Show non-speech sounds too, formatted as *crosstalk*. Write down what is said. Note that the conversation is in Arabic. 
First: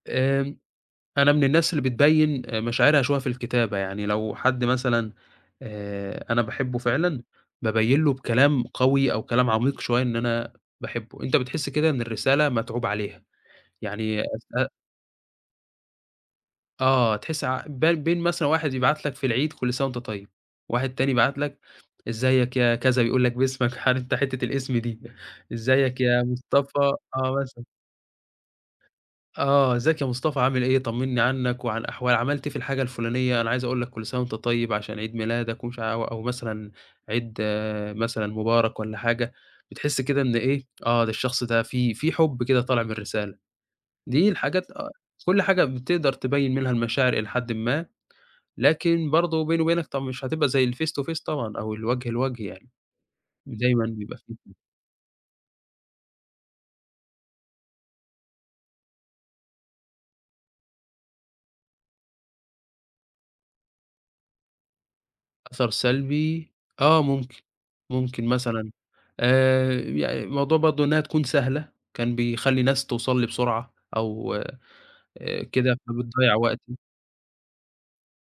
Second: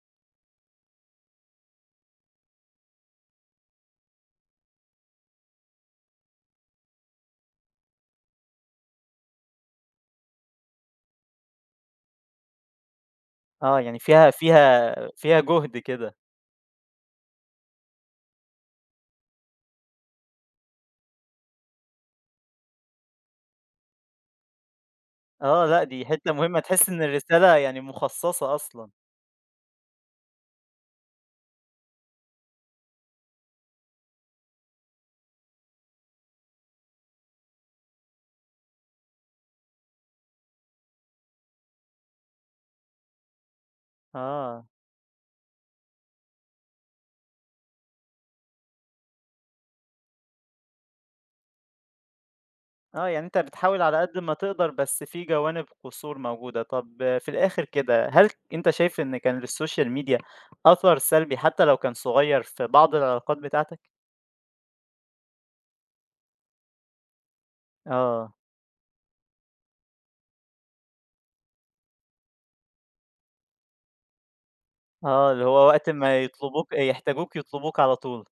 آمم. أنا من الناس اللي بتبيّن آآ مشاعرها شوية في الكتابة يعني لو حد مثلًا آآ أنا باحبه فعلًا، بابيّن له بكلام قوي أو كلام عميق شوية إن أنا باحبه، أنت بتحس كده إن الرسالة متعوب عليها، آه يعني يعني فيها أثناء فيها فيها جُهد كده. آه تحس ع بال بين مثلًا واحد يبعت لك في العيد كل سَنة وأنت طيب، واحد تاني يبعت لك إزيك يا كذا، يقول لك باسمك عارف أنت حتة الإسم دي آه لأ إزيك دي يا حتة مهمة مصطفى تحس إن آه الرسالة مثلًا. يعني مخصّصة أصلًا. آه. إزيك يا مصطفى، عامل إيه؟ طمنّي عنّك وعن أحوا عملت إيه في الحاجة الفُلانية؟ أنا عايز أقول لك كل سَنة وأنت طيب عشان عيد ميلادك ومش ع وأو مثلًا عيد مثلًا مبارك والّا حاجة، بتحس كده إن إيه، آه ده الشخص ده في في حُب كده طالع من الرسالة، دي آه. الحاجات أ كل حاجة بتقدر تبيّن منها المشاعر إلى حدٍ ما، لكن برضه وبيني وبينك طَب مش هتبقى زي الface to face طبعًا أو الوجه لوجه يعني، آه يعني أنت بتحاول ودايمًا على قد بيبقى ما *unintelligible* تقدر، بس في جوانب قصور موجودة طَب في الأخر كده هل أنت شايف إن كان للsocial media أثر سلبي حتى لو كان صغيّر في بعض العلاقات بتاعتك؟ أثر سلبي، آه ممكن، ممكن آه. مثلًا آآ يع موضوع برضه إنها تكون سهلة كان بيخلّي الناس توصل لي بسرعة أو آه آآ اللي هو كده وقت ما فبتضيّع يطلبوك وقتي. آآ يحتاجوك يطلبوك على طول.